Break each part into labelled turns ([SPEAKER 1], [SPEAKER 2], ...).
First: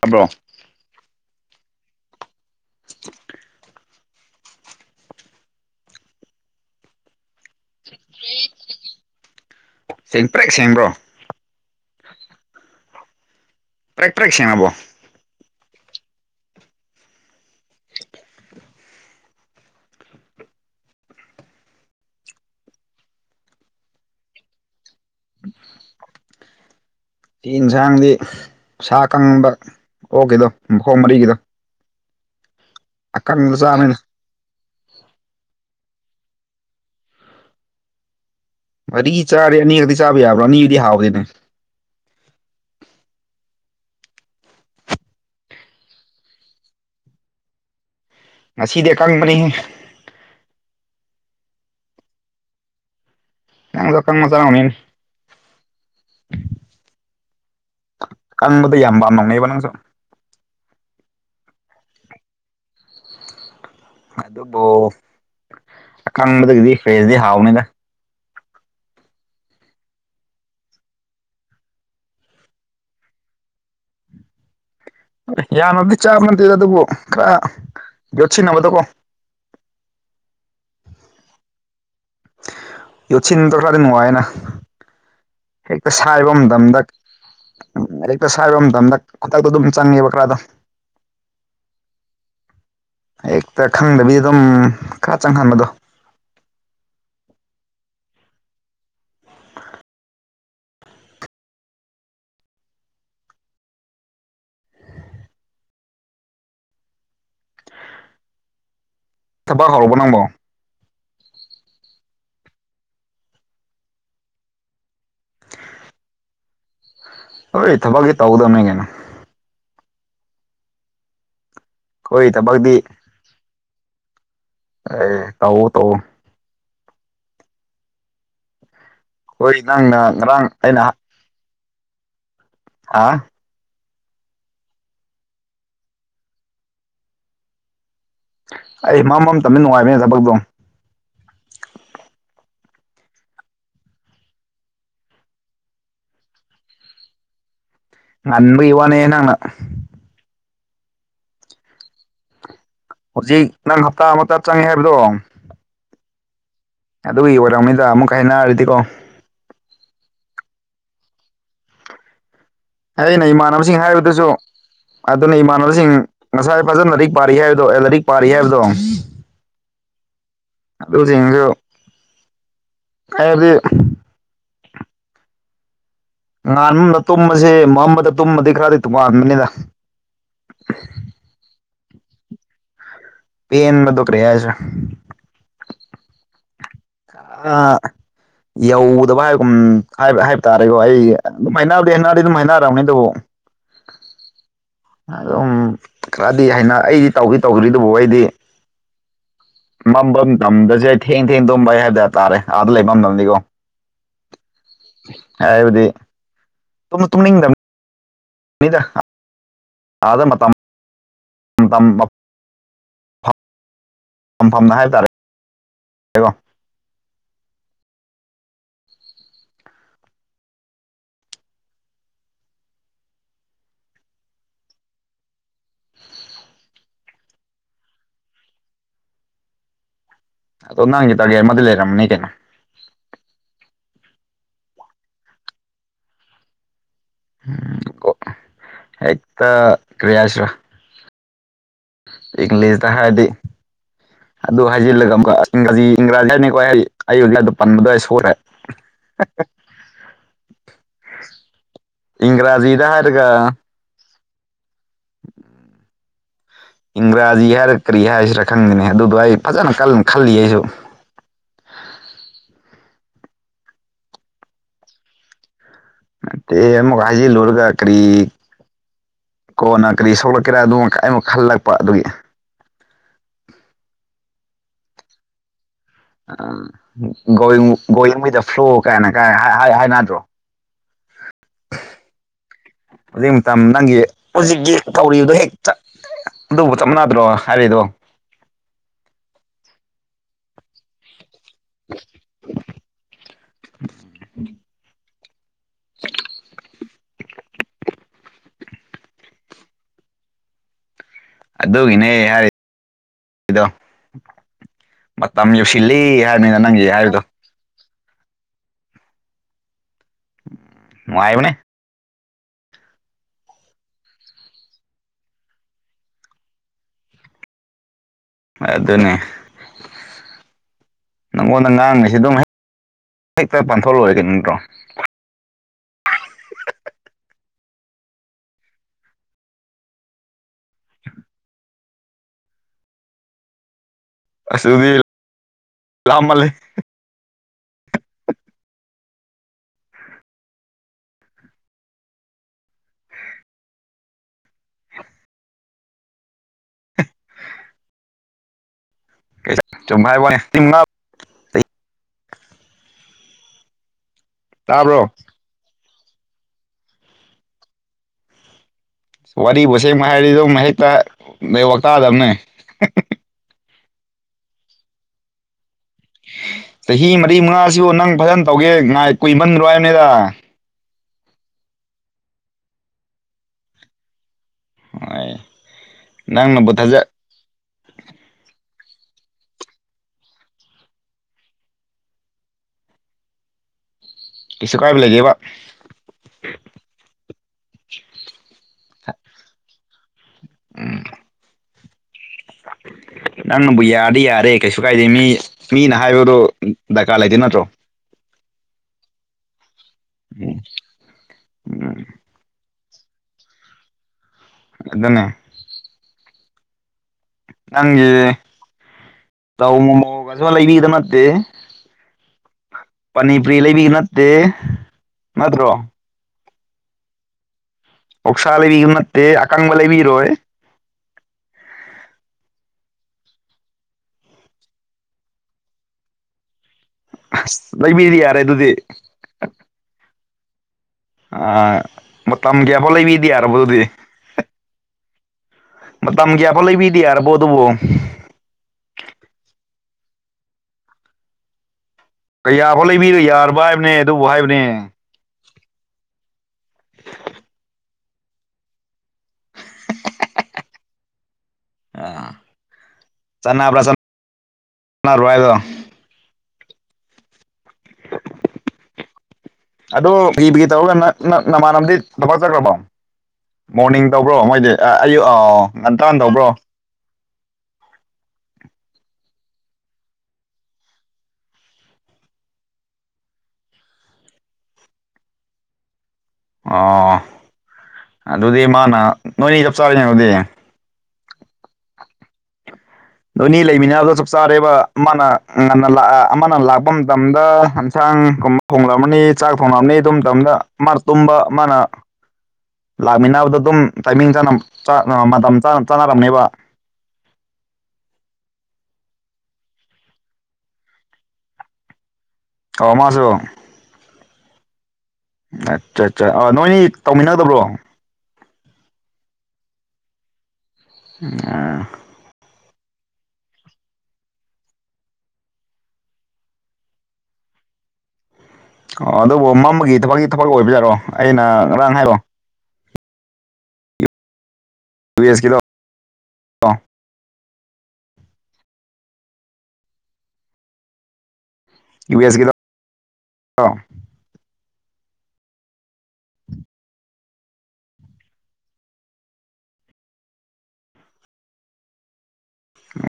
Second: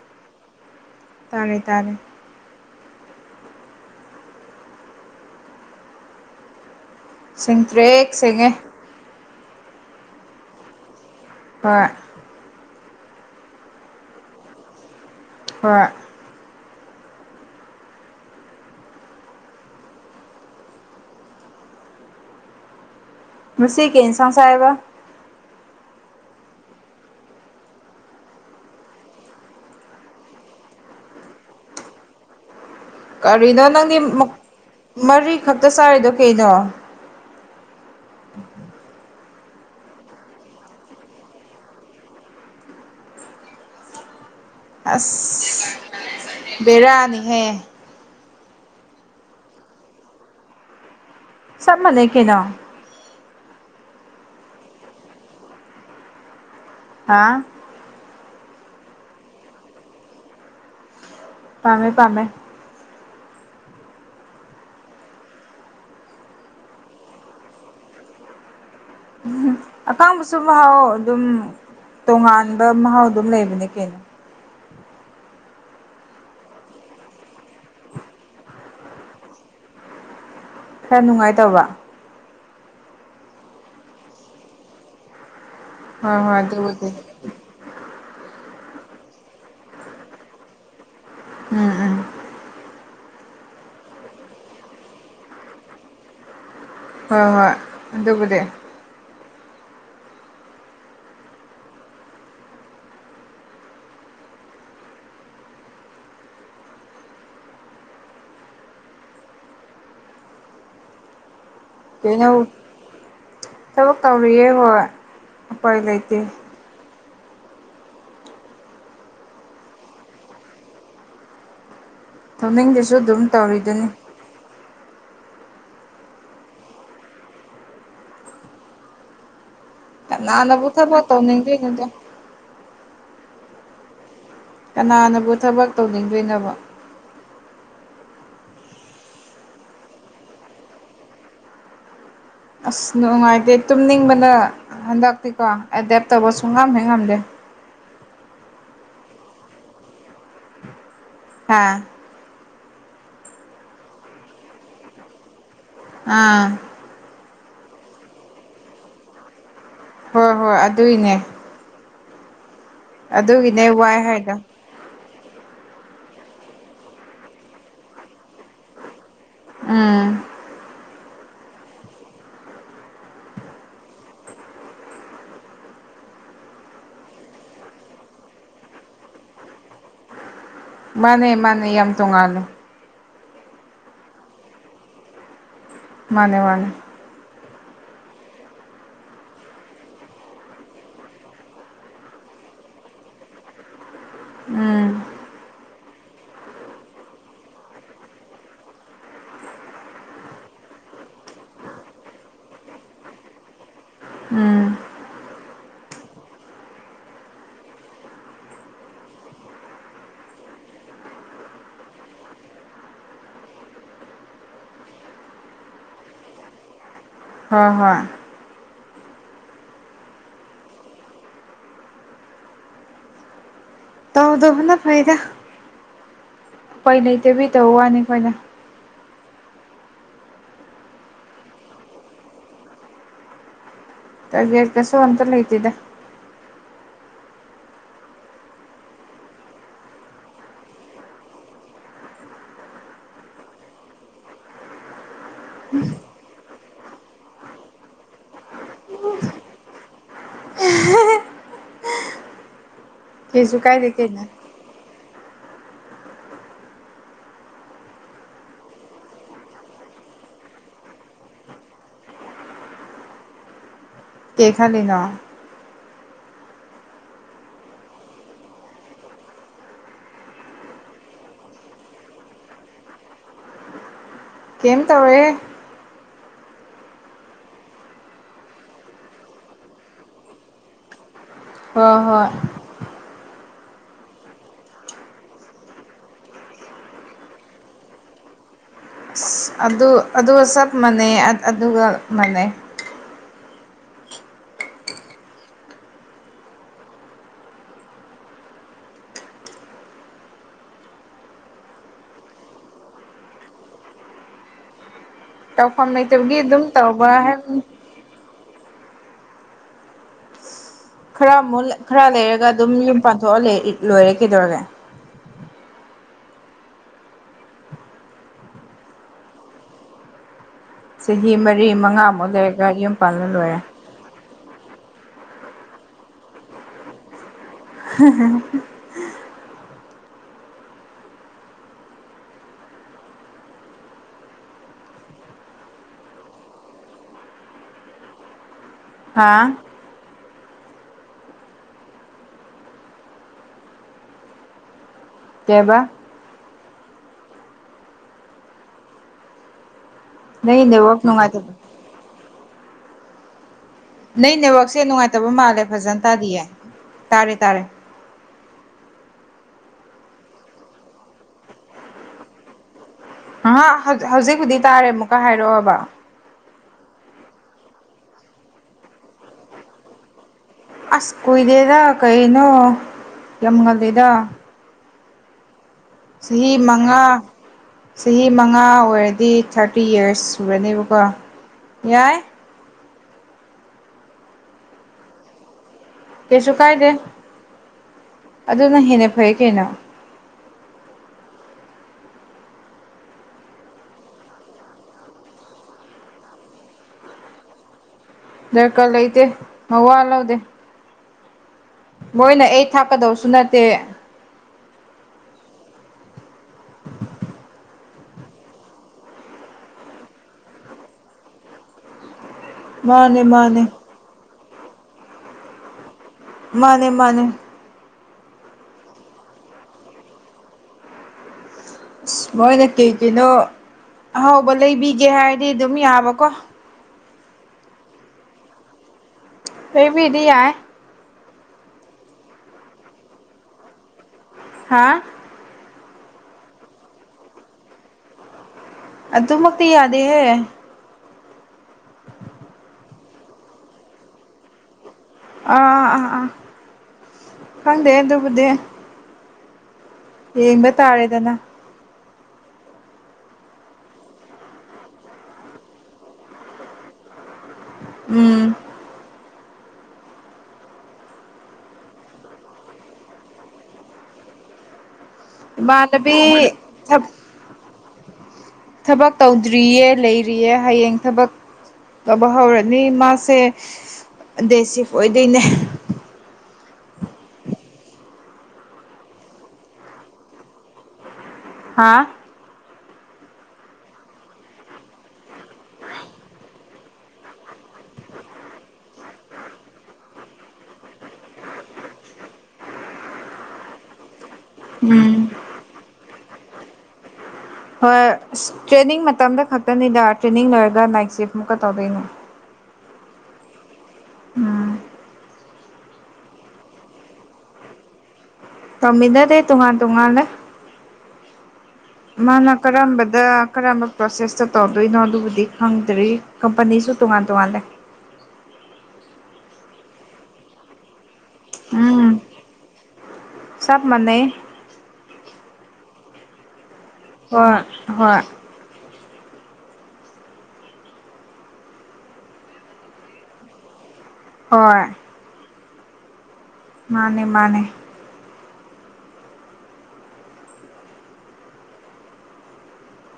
[SPEAKER 1] ꯇꯥꯕ꯭ꯔꯣ
[SPEAKER 2] ꯇꯥꯔꯦ ꯇꯥꯔꯦ
[SPEAKER 1] [inaudible]
[SPEAKER 2] ꯁꯦꯡꯇ꯭ꯔꯦꯛ ꯁꯦꯡꯉꯦ
[SPEAKER 1] ꯁꯦꯡ ꯇ꯭ꯔꯦꯛ ꯁꯦꯡꯕ꯭ꯔꯣ
[SPEAKER 2] ꯍꯣꯏ
[SPEAKER 1] ꯄꯦꯛ ꯄꯔꯦꯛ ꯁꯦꯡꯉꯕꯣ
[SPEAKER 2] ꯍꯣꯏ ꯉꯁꯤ ꯀꯩ ꯑꯦꯟꯁꯥꯡ ꯆꯥꯌꯦꯕ
[SPEAKER 1] ꯌꯦꯟꯖꯥꯡꯗꯤ ꯁꯥ ꯀꯪꯕ ꯑꯣꯛꯀꯤꯗꯣ ꯃꯈꯣꯡ ꯃꯔꯤꯒꯤꯗꯣ ꯑꯀꯪꯕꯗꯣ
[SPEAKER 2] ꯀꯔꯤꯅꯣ
[SPEAKER 1] ꯆꯥꯕꯅꯤꯅ
[SPEAKER 2] ꯅꯪꯗꯤ ꯃ ꯃꯔꯤ ꯈꯛꯇ ꯆꯥꯔꯤꯗꯣ ꯀꯩꯅꯣ [inaudible]
[SPEAKER 1] ꯃꯔꯤ ꯆꯥꯔꯦ ꯑꯅꯤꯈꯛꯇꯤ ꯆꯥꯕ ꯌꯥꯕ꯭ꯔꯥ ꯑꯅꯤꯗꯨꯗꯤ ꯍꯥꯎꯇꯦꯅꯦ
[SPEAKER 2] ꯑꯁ ꯕꯦꯔꯥꯅꯦꯍꯦ
[SPEAKER 1] ꯉꯁꯤꯗꯤ ꯑꯀꯪꯕꯅꯦꯍꯦ
[SPEAKER 2] ꯆꯞ ꯃꯥꯟꯅꯩ ꯀꯩꯅꯣ
[SPEAKER 1] ꯅꯪꯖꯨ ꯑꯀꯪꯕ ꯆꯥꯔꯝꯒꯅꯤꯅꯦ [inaudible]
[SPEAKER 2] ꯍꯥꯥ
[SPEAKER 1] ꯀꯪꯕꯗ ꯌꯥꯝ ꯄꯥꯝꯃꯝꯃꯦꯕ ꯅꯪꯁꯨ
[SPEAKER 2] ꯄꯥꯝꯃꯦ ꯄꯥꯝꯃꯦ
[SPEAKER 1] ꯑꯗꯨꯕꯨ ꯑꯀꯪꯕꯗꯒꯤꯗꯤ ꯐ꯭ꯔꯦꯁꯗꯤ ꯍꯥꯎꯕꯅꯤꯗ
[SPEAKER 2] ꯑꯀꯪꯕꯁꯨ ꯃꯍꯥꯎ ꯑꯗꯨꯝ ꯇꯣꯉꯥꯟꯕ ꯃꯍꯥꯎ ꯑꯗꯨꯝ ꯂꯩꯕꯅꯦ ꯀꯩꯅꯣ
[SPEAKER 1] ꯌꯥꯝꯅꯗꯤ ꯆꯥꯕ ꯅꯠꯇꯦꯗ ꯑꯗꯨꯕꯨ ꯈꯔ ꯌꯣꯠꯁꯤꯟꯅꯕꯗꯀꯣ
[SPEAKER 2] ꯈꯔ ꯅꯨꯡꯉꯥꯏꯇꯕ꯭ꯔ
[SPEAKER 1] ꯌꯣꯠꯁꯤꯟ ꯇꯧꯈ꯭ꯔꯗꯤ ꯅꯨꯡꯉꯥꯏꯅ ꯍꯦꯛꯇ
[SPEAKER 2] ꯍꯣꯏ
[SPEAKER 1] ꯁꯥꯏꯕ
[SPEAKER 2] ꯍꯣꯏ
[SPEAKER 1] ꯃꯇꯝꯗ
[SPEAKER 2] ꯑꯗꯨꯕꯨꯗꯤ
[SPEAKER 1] ꯎꯝ ꯍꯦꯛꯇ ꯁꯥꯏꯕ ꯃꯇꯝꯗ ꯈꯨꯗꯛꯇ ꯑꯗꯨꯝ ꯆꯪꯉꯦꯕ ꯈꯔꯗꯣ
[SPEAKER 2] ꯎꯝ ꯎꯝ
[SPEAKER 1] ꯍꯦꯛꯇ ꯈꯪꯗꯕꯤ ꯑꯗꯨꯝ ꯈꯔ ꯆꯪꯍꯟꯕꯗꯣ
[SPEAKER 2] ꯍꯣꯏ ꯍꯣꯏ ꯑꯗꯨꯕꯨꯗꯤ
[SPEAKER 1] ꯊꯕꯛ ꯍꯧꯔꯕꯣ ꯅꯪꯕꯣ
[SPEAKER 2] ꯀꯩꯅꯣ ꯊꯕꯛ ꯇꯧꯔꯤꯌꯦ ꯍꯣꯏ ꯎꯄꯥꯏ ꯂꯩꯇꯦ
[SPEAKER 1] ꯍꯣꯏ ꯊꯕꯛꯁꯤ ꯇꯧꯒꯗꯕꯅꯤ ꯀꯩꯅꯣ ꯑꯩꯈꯣꯏ ꯊꯕꯛꯇꯤ
[SPEAKER 2] ꯊꯧꯅꯤꯡꯗꯁꯨ ꯑꯗꯨꯝ ꯇꯧꯔꯤꯗꯨꯅꯤ
[SPEAKER 1] ꯑꯦ ꯇꯧꯑꯣ ꯇꯧꯑꯣ ꯍꯣꯏ ꯅꯪꯅ ꯉꯔꯥꯡ
[SPEAKER 2] ꯀꯅꯥꯅꯕꯨ
[SPEAKER 1] ꯑꯩꯅ
[SPEAKER 2] ꯊꯕꯛ ꯇꯧꯅꯤꯡꯗꯣꯏꯅꯣꯗ
[SPEAKER 1] ꯍꯥ
[SPEAKER 2] ꯀꯅꯥꯅꯕꯨ ꯊꯕꯛ ꯇꯧꯅꯤꯡꯗꯣꯏꯅꯣꯕ
[SPEAKER 1] [unintelligible]
[SPEAKER 2] ꯑꯁ ꯅꯨꯡꯉꯥꯏꯇꯦ ꯇꯨꯝꯅꯤꯡꯕꯅ ꯍꯟꯗꯛꯇꯤꯀꯣ ꯑꯦꯗꯦꯞ ꯇꯧꯕ ꯁꯨꯉꯝ ꯍꯦꯛ ꯉꯝꯗꯦ
[SPEAKER 1] ꯉꯝꯕꯒꯤ ꯋꯥꯅꯦ ꯅꯪꯅ
[SPEAKER 2] ꯑꯥ
[SPEAKER 1] ꯍꯧꯖꯤꯛ ꯅꯪ ꯍꯞꯇꯥ ꯑꯃꯇ ꯆꯪꯉꯦ ꯍꯥꯏꯕꯗꯣ
[SPEAKER 2] ꯑꯥ
[SPEAKER 1] ꯑꯗꯨꯒꯤ ꯑꯣꯏꯔꯝꯒꯅꯤꯗ ꯑꯃꯨꯛ ꯀꯥꯏꯅꯔꯗꯤꯀꯣ
[SPEAKER 2] ꯍꯣꯏ ꯍꯣꯏ ꯑꯗꯨꯏꯅꯦ
[SPEAKER 1] ꯑꯩꯅ
[SPEAKER 2] ꯑꯗꯨꯒꯤꯅꯦ
[SPEAKER 1] ꯏꯃꯥꯟꯅꯕꯁꯤꯡ
[SPEAKER 2] ꯋꯥꯏ
[SPEAKER 1] ꯍꯥꯏꯕꯗꯨꯁꯨ
[SPEAKER 2] ꯍꯥꯏꯗꯣ
[SPEAKER 1] ꯑꯗꯨꯅ ꯏꯃꯥꯟꯅꯕꯁꯤꯡ ꯉꯁꯥꯏ ꯐꯖꯅ ꯂꯥꯏꯔꯤꯛ ꯄꯥꯔꯤ ꯍꯥꯏꯕꯗꯣ ꯑꯦ ꯂꯥꯏꯔꯤꯛ ꯄꯥꯔꯤ ꯍꯥꯏꯕꯗꯣ
[SPEAKER 2] ꯎꯝ
[SPEAKER 1] ꯑꯗꯨꯁꯤꯡꯗꯨ ꯑꯩꯍꯥꯢꯕꯗꯤ [unintelligible]
[SPEAKER 2] ꯃꯥꯅꯦ ꯃꯥꯅꯦ ꯌꯥꯝ ꯇꯣꯡꯉꯥꯜꯂꯦ
[SPEAKER 1] ꯄꯦꯟꯕꯗꯣ ꯀꯔꯤ ꯍꯤꯢꯁꯤꯔꯥ
[SPEAKER 2] ꯃꯥꯅꯦ ꯃꯥꯅꯦ
[SPEAKER 1] [unintelligible] ꯌꯧꯗꯕ ꯍꯥꯏꯕꯒꯨꯝ ꯍꯥꯏꯕ ꯍꯥꯏꯕ ꯇꯥꯔꯦꯀꯣ ꯑꯩ ꯑꯗꯨꯝ ꯍꯩꯅꯔꯕꯗꯤ ꯍꯩꯗꯤ ꯑꯗꯨꯝ ꯍꯥꯏꯅꯔꯝꯅꯤ ꯑꯗꯨꯕꯨ
[SPEAKER 2] ꯎꯝ
[SPEAKER 1] ꯑꯗꯨꯝ ꯈꯔꯗꯤ ꯍꯥꯏꯅ ꯑꯩꯗꯤ ꯇꯧꯗꯤ ꯇꯧꯗ꯭ꯔꯤ ꯑꯗꯨꯕꯨ ꯑꯩꯗꯤ ꯃꯝꯕ ꯃꯇꯝꯗꯁꯦ ꯊꯦꯡ ꯊꯦꯡꯅ ꯇꯨꯝꯕ ꯍꯥꯏꯕ ꯇꯥꯔꯦ ꯑꯥꯗ ꯂꯩꯕ ꯝꯗꯗꯤꯀꯣ
[SPEAKER 2] ꯎꯝ
[SPEAKER 1] ꯍꯥꯏꯕꯗꯤ ꯇꯨꯝꯁꯨ ꯇꯨꯝꯅꯤꯡꯗꯝ [unintelligible] ꯑꯥꯗ ꯃꯇꯝ [unintelligible] ꯐꯝꯐꯝꯅ ꯍꯥꯏꯕꯇꯥꯔꯦ
[SPEAKER 2] ꯍꯣꯏ ꯍꯣꯏ ꯇꯧꯗꯕꯅ ꯐꯩꯗ ꯎꯄꯥꯢ ꯂꯩꯇꯕꯩ ꯇꯩꯋꯥꯅꯤ ꯑꯩꯈꯣꯏꯅ
[SPEAKER 1] ꯑꯗꯣ ꯅꯪꯒꯤ ꯇꯥꯔꯒꯦꯠ ꯑꯃꯗꯤ ꯂꯩꯔꯝꯅꯤ ꯀꯩꯅꯣ
[SPEAKER 2] ꯇ꯭ꯔꯒꯠꯀꯁꯨ ꯑꯝꯇ ꯂꯩꯇꯦꯗ
[SPEAKER 1] ꯑꯝ ꯑꯣ ꯍꯦꯛꯇ ꯀ꯭ꯔꯤ ꯍꯥꯢꯁꯤꯔꯥ ꯏꯪꯂꯤꯁꯗ ꯍꯥꯏꯔꯗꯤ ꯑꯗꯨ ꯍꯥꯏꯖꯤꯜꯂꯒ ꯑꯃꯨꯛꯀ ꯏꯪꯒ꯭ꯔꯥꯖꯤ [unintelligible] ꯄꯟꯕꯗ ꯑꯩ ꯁꯣꯢꯈ꯭ꯔꯦ ꯍꯥꯍꯥ ꯏꯪꯒ꯭ꯔꯥꯖꯤꯗ ꯍꯥꯢ
[SPEAKER 2] ꯀꯪꯁꯨ ꯀꯥꯏꯗꯦ ꯀꯩꯅꯣ
[SPEAKER 1] ꯏꯪ꯭ꯔꯥꯖꯤ ꯍꯥꯏꯔ ꯀꯔꯤ ꯍꯥꯏꯁꯤꯔ ꯈꯪꯗꯦꯅꯦ ꯑꯗꯨꯗꯣ ꯑꯩ ꯐꯖꯅ ꯀꯟ ꯈꯜꯂꯤꯌꯦ ꯑꯩꯁꯨ
[SPEAKER 2] ꯀꯩ ꯈꯜꯂꯤꯅꯣ
[SPEAKER 1] ꯅꯠꯇꯦ ꯑꯃꯨꯛꯀ ꯍꯥꯏꯖꯤꯜꯂꯨꯔꯒ ꯀꯔꯤ ꯀꯣꯟꯅ ꯀꯔꯤ ꯁꯧꯂꯛꯀꯦꯔꯥ [unintelligible] ꯈꯜꯂꯛꯄ ꯑꯗꯨꯒꯤ
[SPEAKER 2] ꯀꯦꯝ ꯇꯧꯔꯣꯢꯍꯦ
[SPEAKER 1] ꯎ ꯒꯣꯋꯨ ꯒꯣꯋꯤꯡ ꯋꯤꯠ ꯗ ꯐ꯭ꯂꯣ ꯀꯥꯏꯅ ꯀ ꯍꯥꯢ ꯍꯥꯢ ꯍꯥꯏꯅꯗ꯭ꯔꯣ [inaudible]
[SPEAKER 2] ꯍꯣꯏ ꯍꯣꯏ
[SPEAKER 1] ꯍꯧꯖꯤꯛ ꯃꯇꯝ ꯅꯪꯒꯤ ꯍꯧꯖꯤꯛꯀꯤ ꯇꯧꯔꯤꯕꯗꯣ ꯍꯦꯛ ꯆꯠ ꯑꯗꯨꯕꯨ ꯆꯞꯅꯥꯗ꯭ꯔꯣ ꯍꯥꯏꯔꯤꯗꯣ
[SPEAKER 2] ꯑꯗꯨ ꯑꯗꯨꯒ ꯆꯞ ꯃꯥꯟꯅꯩ ꯑ ꯑꯗꯨꯒ ꯃꯥꯟꯅꯩ
[SPEAKER 1] [inaudible] [inaudible] ꯑꯗꯨꯒꯤꯅꯦ ꯍꯥꯏꯔꯤ ꯗꯣ ꯃꯇꯝ
[SPEAKER 2] ꯇꯧꯐꯝ
[SPEAKER 1] ꯌꯧꯁꯤꯜꯂꯤ
[SPEAKER 2] ꯂꯩꯇꯕꯒꯤ ꯑꯗꯨꯝ
[SPEAKER 1] ꯍꯥꯏꯕꯅꯤꯅ ꯅꯪꯒꯤ ꯍꯥꯏꯕꯗꯣ
[SPEAKER 2] [unintelligible] ꯈꯔ
[SPEAKER 1] ꯅꯨꯡꯉꯥꯏꯕꯅꯦ
[SPEAKER 2] ꯑꯃꯨꯛ ꯈꯔ ꯂꯩꯔꯒ ꯑꯗꯨꯝ ꯌꯨꯝ ꯄꯥꯟꯊꯣꯛꯑ ꯂꯣꯏꯔꯦ ꯀꯩꯗꯧꯔꯒꯦ
[SPEAKER 1] ꯍꯣꯏ ꯑꯗꯨꯅꯦ
[SPEAKER 2] ꯆꯍꯤ ꯃꯔꯤ
[SPEAKER 1] ꯅꯪꯉꯣꯟꯗ
[SPEAKER 2] ꯃꯉꯥꯃꯨꯛ ꯂꯩꯔꯒ ꯌꯨꯝ ꯄꯥꯟꯂ ꯂꯣꯏꯔꯦ
[SPEAKER 1] ꯊꯣꯛꯑꯣ ꯂꯣꯏꯔꯦ ꯀꯩꯅꯣ ꯅꯠꯇ꯭ꯔꯣ
[SPEAKER 2] ꯍꯥ ꯍꯥ ꯍꯥ
[SPEAKER 1] ꯑꯁ ꯑꯗꯨꯗꯤ ꯂꯥꯞꯃꯜꯂꯤ [inaudible]
[SPEAKER 2] ꯍꯥꯥ ꯀꯩꯕ
[SPEAKER 1] [unintelligible] ꯀꯩ [unintelligible]
[SPEAKER 2] ꯅꯪꯒꯤ ꯅꯦꯠꯋꯛ ꯅꯨꯡꯉꯥꯏꯇ ꯅꯣꯏ ꯅꯦꯠꯋꯥꯛꯁꯦ
[SPEAKER 1] ꯇꯥꯕ꯭ꯔꯣ
[SPEAKER 2] ꯅꯨꯡꯉꯥꯏꯇꯕ ꯃꯥꯜꯂꯦ ꯐꯖꯅ ꯇꯥꯗꯤꯌꯦ ꯇꯥꯔꯦ ꯇꯥꯔꯦ
[SPEAKER 1] ꯋꯥꯔꯤꯕꯨ ꯁꯦꯡꯕ ꯍꯥꯏꯔꯗꯤ ꯑꯗꯨꯝ ꯍꯦꯛꯇ ꯅꯦꯠꯋꯥꯛ ꯇꯥꯗꯕꯅꯦ
[SPEAKER 2] ꯑꯍꯥ ꯍꯧꯖꯤꯛ ꯍꯧꯖꯤꯛꯄꯨꯗꯤ ꯇꯥꯔꯦ ꯑꯃꯨꯛꯀ ꯍꯥꯏꯔꯛꯑꯣꯕ
[SPEAKER 1] ꯆꯍꯤ ꯃꯔꯤ ꯃꯉꯥꯁꯤꯕꯨ ꯅꯪ ꯐꯖꯅ ꯇꯧꯒꯦ ꯉꯥꯏ ꯀꯨꯏꯃꯟꯗ꯭ꯔꯣ ꯍꯥꯏꯕꯅꯦꯗ
[SPEAKER 2] ꯑꯁ ꯀꯨꯏꯗꯦꯗ ꯀꯩꯅꯣ ꯌꯥꯝꯉꯂꯤꯗꯥ
[SPEAKER 1] [unintelligible]
[SPEAKER 2] ꯆꯍꯤ ꯃꯉꯥ꯫
[SPEAKER 1] ꯊꯥꯖ
[SPEAKER 2] ꯆꯍꯤ ꯃꯉꯥ ꯑꯣꯏꯔꯗꯤ ꯊꯥꯔꯇꯤ ꯌꯔꯁ ꯁꯨꯔꯅꯦꯕꯀꯣ ꯌꯥꯏ꯫
[SPEAKER 1] ꯀꯩꯁꯨ ꯀꯥꯏꯕ ꯂꯩꯇꯦꯕ꯫
[SPEAKER 2] ꯀꯩꯁꯨ ꯀꯥꯏꯗꯦ ꯑꯗꯨꯅ ꯍꯦꯟꯅ ꯐꯩꯌꯦ ꯀꯩꯅꯣ꯫
[SPEAKER 1] ꯅꯪꯅꯕꯨ ꯌꯥꯔꯗꯤ ꯌꯥꯔꯦ ꯀꯩꯁꯨ ꯀꯥꯏꯗꯦ ꯃꯤ ꯃꯤꯅ ꯍꯥꯏꯕꯗꯣ ꯗꯔꯀꯥꯔ ꯂꯩꯇꯦ ꯅꯠꯇ꯭ꯔꯣ?
[SPEAKER 2] ꯗꯔꯀꯥ ꯂꯩꯇꯦ ꯃꯋꯥ ꯂꯧꯗꯦ꯫
[SPEAKER 1] ꯎꯝ ꯎꯝ
[SPEAKER 2] ꯃꯣꯏꯅ ꯑꯩ ꯊꯥꯛꯀꯗꯧꯁꯨ ꯅꯠꯇꯦ꯫
[SPEAKER 1] ꯑꯗꯨꯅꯦ꯫ ꯅꯪꯒꯤꯁꯤꯗꯤ ꯆꯧ ꯃꯣꯃꯣꯒꯁꯨ ꯂꯩꯕꯤꯕ ꯅꯠꯇꯦ꯫
[SPEAKER 2] ꯃꯥꯅꯦ
[SPEAKER 1] ꯄꯅꯤꯄꯨꯔꯤ
[SPEAKER 2] ꯃꯥꯅꯦ
[SPEAKER 1] ꯂꯩꯕꯤꯕ ꯅꯠꯇꯦ, ꯅꯠꯇ꯭ꯔꯣ?
[SPEAKER 2] ꯃꯥꯅꯦ ꯃꯥꯅꯦ꯫
[SPEAKER 1] ꯑꯣꯛꯁꯥ ꯂꯩꯕꯤꯕ ꯅꯠꯇꯦ, ꯑꯀꯪꯕ ꯂꯩꯕꯤꯔꯣꯏ꯫
[SPEAKER 2] ꯑꯁ ꯃꯣꯏꯅ ꯀꯩ ꯀꯩꯅꯣ ꯑꯍꯥꯎꯕ ꯂꯩꯕꯤꯒꯦ ꯍꯥꯏꯔꯗꯤ ꯑꯗꯨꯝ ꯌꯥꯕꯀꯣ꯫
[SPEAKER 1] ꯑꯁ ꯂꯩꯕꯤꯔꯗꯤ ꯌꯥꯔꯦ ꯑꯗꯨꯗꯤ꯫
[SPEAKER 2] ꯂꯩꯕꯤꯗꯤ ꯌꯥꯏ꯫
[SPEAKER 1] ꯑꯥ ꯃꯇꯝ ꯀꯌꯥꯐꯥꯎ ꯂꯩꯕꯤꯗꯤ ꯌꯥꯔꯕꯣꯗꯨꯗꯤ?
[SPEAKER 2] ꯍꯥꯥ
[SPEAKER 1] ꯃꯇꯝ ꯀꯌꯥꯐꯥꯎ ꯂꯩꯕꯤꯗꯤ ꯌꯥꯔꯕꯣ ꯑꯗꯨꯕꯨ?
[SPEAKER 2] ꯑꯗꯨꯃꯛꯇꯤ ꯌꯥꯗꯦꯍꯦ꯫
[SPEAKER 1] ꯀꯌꯥꯐꯥꯎ ꯂꯩꯕꯤꯔ ꯌꯥꯔꯕꯣ ꯍꯥꯏꯕꯅꯦ ꯑꯗꯨꯕꯨ ꯍꯥꯏꯕꯅꯦ?
[SPEAKER 2] ꯑꯥꯥ ꯑꯥ ꯑꯥ ꯈꯪꯗꯦ ꯑꯗꯨꯕꯨꯗꯤ꯫ ꯌꯦꯡꯕ ꯇꯥꯔꯦꯗꯅ꯫
[SPEAKER 1] ꯑ ꯆꯅꯕ꯭ꯔꯥ [unintelligible] ꯍꯥꯏꯗꯣ꯫
[SPEAKER 2] ꯎꯝ
[SPEAKER 1] ꯑꯗꯣ ꯄꯦꯔꯤ ꯄꯦꯔꯤ ꯇꯧꯔꯤꯒ ꯇꯧꯔꯒ ꯅꯥ ꯅꯥ ꯅꯃꯥꯟꯅꯝꯗꯤ ꯊꯕꯛ ꯆꯠꯈ꯭ꯔꯕꯣ? ꯃꯣꯔꯅꯤꯡ ꯇꯧꯕ꯭ꯔꯣ ꯃꯣꯏꯗꯤ? ꯑꯥ ꯑꯌꯨ ꯑꯥ꯫
[SPEAKER 2] ꯃꯥꯟꯅꯕꯤ ꯊꯕ ꯊꯕꯛ ꯇꯧꯗ꯭ꯔꯤꯌꯦ ꯂꯩꯔꯤꯌꯦ ꯍꯌꯦꯡ ꯊꯕꯛ ꯊꯕꯛ ꯍꯧꯔꯅꯤ ꯃꯥꯁꯦ ꯗꯦ ꯁꯤꯐ ꯑꯣꯏꯗꯣꯏꯅꯦ꯫
[SPEAKER 1] ꯑꯣ ꯑꯗꯨꯗꯤ ꯃꯥꯅ ꯅꯣꯏꯅꯤ ꯆꯞ ꯆꯥꯔꯦꯅꯦ ꯑꯗꯨꯗꯤ꯫
[SPEAKER 2] ꯍꯥꯥ
[SPEAKER 1] ꯑꯣꯏꯅꯤ ꯂꯩꯃꯤꯟꯅꯕꯗꯣ ꯆꯞ ꯆꯥꯔꯦꯕ ꯑꯃꯥꯅ ꯉꯟꯅ ꯂꯥꯛ ꯑꯥ ꯑꯃꯥꯅ ꯂꯥꯛꯄ ꯃꯇꯝꯗ ꯍꯟꯁꯥꯡꯒꯨꯝꯕ, ꯊꯣꯡꯂꯝꯃꯅꯤ ꯆꯥꯛ ꯊꯣꯡꯂꯝꯅꯤ ꯑꯗꯨ ꯃꯇꯝꯗ ꯑꯃꯥꯅ ꯇꯨꯝꯕ ꯑꯃꯥꯅ, ꯂꯥꯛꯃꯤꯟꯅꯕꯗꯣ ꯑꯗꯨꯝ ꯇꯥꯏꯃꯤꯡ ꯆꯥꯅ ꯆꯥ
[SPEAKER 2] ꯎꯝ
[SPEAKER 1] ꯑꯥ ꯃꯇꯝ ꯆꯥꯅ ꯆꯥꯅꯔꯝꯅꯦꯕ꯫
[SPEAKER 2] ꯍꯣꯏ ꯑꯁ ꯇ꯭ꯔꯦꯅꯤꯡ ꯃꯇꯝꯗ ꯈꯛꯇꯅꯦꯗ ꯇ꯭ꯔꯦꯅꯤꯡ ꯂꯣꯏꯔꯒ ꯅꯥꯏꯠ ꯁꯤꯐ ꯃꯨꯛꯀ ꯇꯧꯗꯣꯏꯅꯦ꯫
[SPEAKER 1] ꯑꯣ ꯃꯥꯖꯨ?
[SPEAKER 2] ꯎꯝ
[SPEAKER 1] ꯑꯆꯠꯆꯥ ꯑꯣ ꯅꯣꯏꯅꯤ ꯇꯧꯃꯤꯟꯅꯗꯕ꯭ꯔꯣ?
[SPEAKER 2] ꯇꯝꯃꯤꯟꯅꯗꯦ ꯇꯣꯉꯥꯟ ꯇꯣꯉꯥꯟꯂꯦ꯫
[SPEAKER 1] [unintelligible]
[SPEAKER 2] ꯃꯥꯅ ꯀꯔꯝꯕꯗ ꯀꯔꯝꯕ ꯄ꯭ꯔꯣꯁꯦꯁꯇ ꯇꯧꯗꯣꯏꯅꯣ ꯑꯗꯨꯕꯨꯗꯤ ꯈꯪꯗ꯭ꯔꯤ꯫ ꯀꯝꯄꯅꯤꯁꯨ ꯇꯣꯉꯥꯟ ꯇꯣꯉꯥꯟꯂꯦ꯫
[SPEAKER 1] ꯑꯣ ꯑꯗꯨꯕꯨ ꯃꯝꯕꯒꯤ ꯊꯕꯛꯇꯤ ꯊꯕꯛ ꯑꯣꯏꯕ ꯌꯥꯔꯣ ꯑꯩꯅ ꯉꯔꯥꯡ
[SPEAKER 2] ꯎꯝ
[SPEAKER 1] ꯍꯥꯏꯔꯣ,
[SPEAKER 2] ꯆꯞ ꯃꯥꯟꯅꯩ꯫
[SPEAKER 1] [unintelligible] ꯀꯤꯔꯣ
[SPEAKER 2] ꯍꯣꯏ ꯍꯣꯏ
[SPEAKER 1] ꯌꯨ ꯑꯦꯁꯒꯤꯔꯣ ꯑ
[SPEAKER 2] ꯍꯣꯏ ꯃꯥꯅꯦ ꯃꯥꯅꯦ
[SPEAKER 1] [inaudible]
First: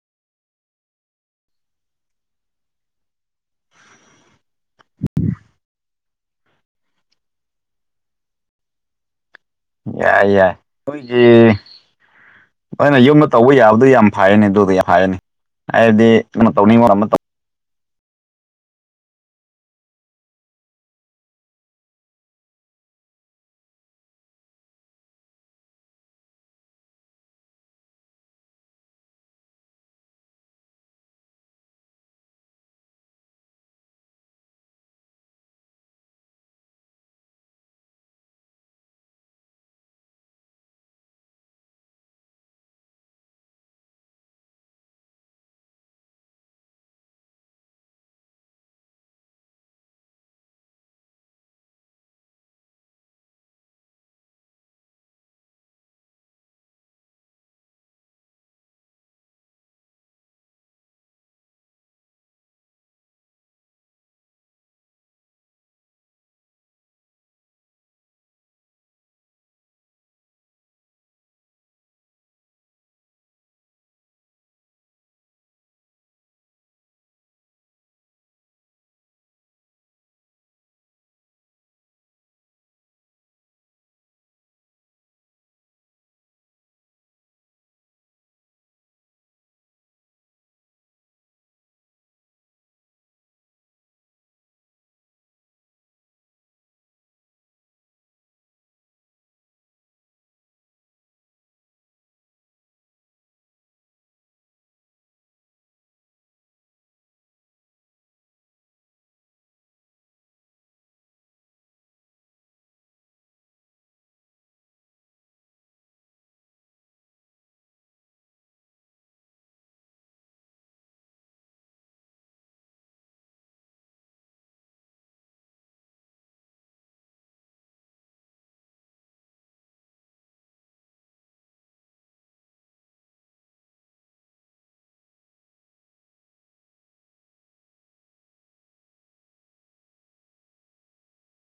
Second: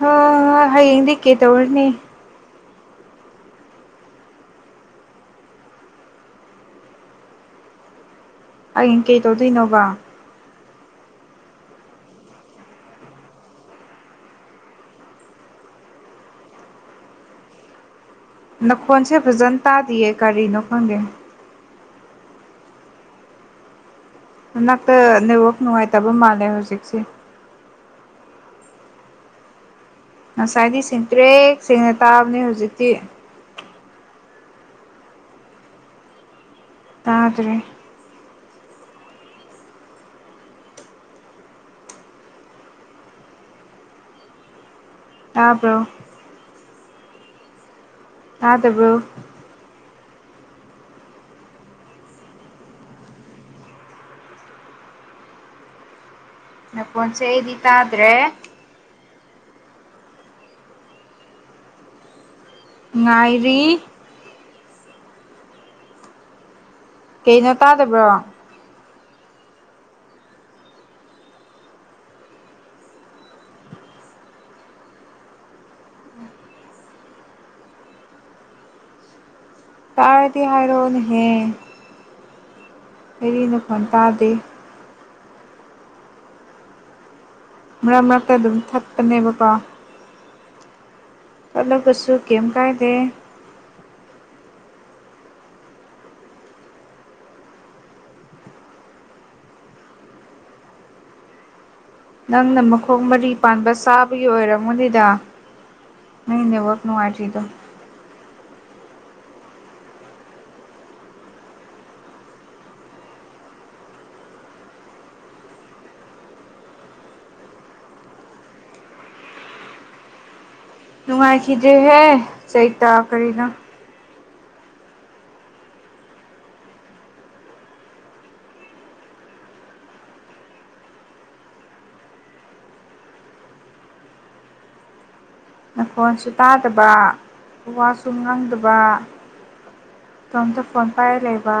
[SPEAKER 2] ꯍꯣ ꯍꯣ ꯍꯌꯦꯡꯗꯤ ꯀꯩ ꯇꯧꯔꯨꯅꯤ ꯍꯌꯦꯡ ꯀꯩ ꯇꯧꯗꯣꯏꯅꯣꯕ
[SPEAKER 1] ꯌꯥꯏ ꯌꯥꯏ ꯂꯣꯏꯖꯤꯡ ꯅꯣꯏꯅ ꯌꯨꯝꯗ ꯇꯧꯕ ꯌꯥꯕꯗꯨ ꯌꯥꯝ ꯐꯥꯏꯌꯦꯅꯦ ꯗꯨꯗꯤ ꯐꯥꯏꯑꯦꯅꯦ ꯑꯩꯗꯤ ꯅꯪꯅ ꯇꯧꯅꯤꯡꯕ ꯑꯃ ꯇꯧ
[SPEAKER 2] ꯅꯈꯣꯟꯁꯦ ꯐꯖꯟ ꯇꯥꯗꯤꯌꯦ ꯀꯔꯤꯅꯣ ꯈꯪꯗꯦ ꯅꯅꯥꯛꯇ ꯅꯦꯠꯋꯥꯔꯛ ꯅꯨꯡꯉꯥꯏꯇꯕ ꯃꯥꯜꯂꯦ ꯍꯧꯖꯤꯛꯁꯦ ꯉꯁꯥꯏꯗꯤ ꯁꯦꯡꯇ꯭ꯔꯦꯛ ꯁꯦꯡꯅ ꯇꯥꯕꯅꯦ ꯍꯧꯖꯤꯛꯇꯤ ꯇꯥꯗ꯭ꯔꯦ ꯇꯥꯕ꯭ꯔꯣ ꯇꯥꯗꯕ꯭ꯔꯣ ꯅꯈꯣꯟꯁꯦ ꯑꯩꯗꯤ ꯇꯥꯗ꯭ꯔꯦ ꯉꯥꯏꯔꯤ ꯀꯩꯅꯣ ꯇꯥꯗꯕ꯭ꯔꯣ ꯇꯥꯔꯗꯤ ꯍꯥꯏꯔꯣ ꯅꯦꯍꯦ ꯑꯩꯗꯤ ꯅꯈꯣꯟ ꯇꯥꯗꯦ ꯃꯔꯛ ꯃꯔꯛꯇ ꯑꯗꯨꯝ ꯊꯠꯄꯅꯦꯕꯀꯣ ꯀꯠꯂꯒꯁꯨ ꯀꯦꯝ ꯀꯥꯏꯗꯦ ꯅꯪꯅ ꯃꯈꯣꯡ ꯃꯔꯤ ꯄꯥꯟꯕ ꯆꯥꯕꯒꯤ ꯑꯣꯏꯔꯝꯃꯅꯤꯗ ꯅꯪꯒꯤ ꯅꯦꯠꯋꯥꯔꯛ ꯅꯨꯡꯉꯥꯏꯇ꯭ꯔꯤꯗꯣ ꯅꯨꯡꯉꯥꯏꯈꯤꯗ꯭ꯔꯦꯍꯦ ꯆꯩꯇꯥ ꯀꯔꯤꯅꯣ ꯅꯈꯣꯟꯁꯨ ꯇꯥꯗꯕ ꯋꯥꯁꯨ ꯉꯥꯡꯗꯕ ꯏꯇꯣꯝꯇ ꯐꯣꯟ ꯄꯥꯏꯔ ꯂꯩꯕ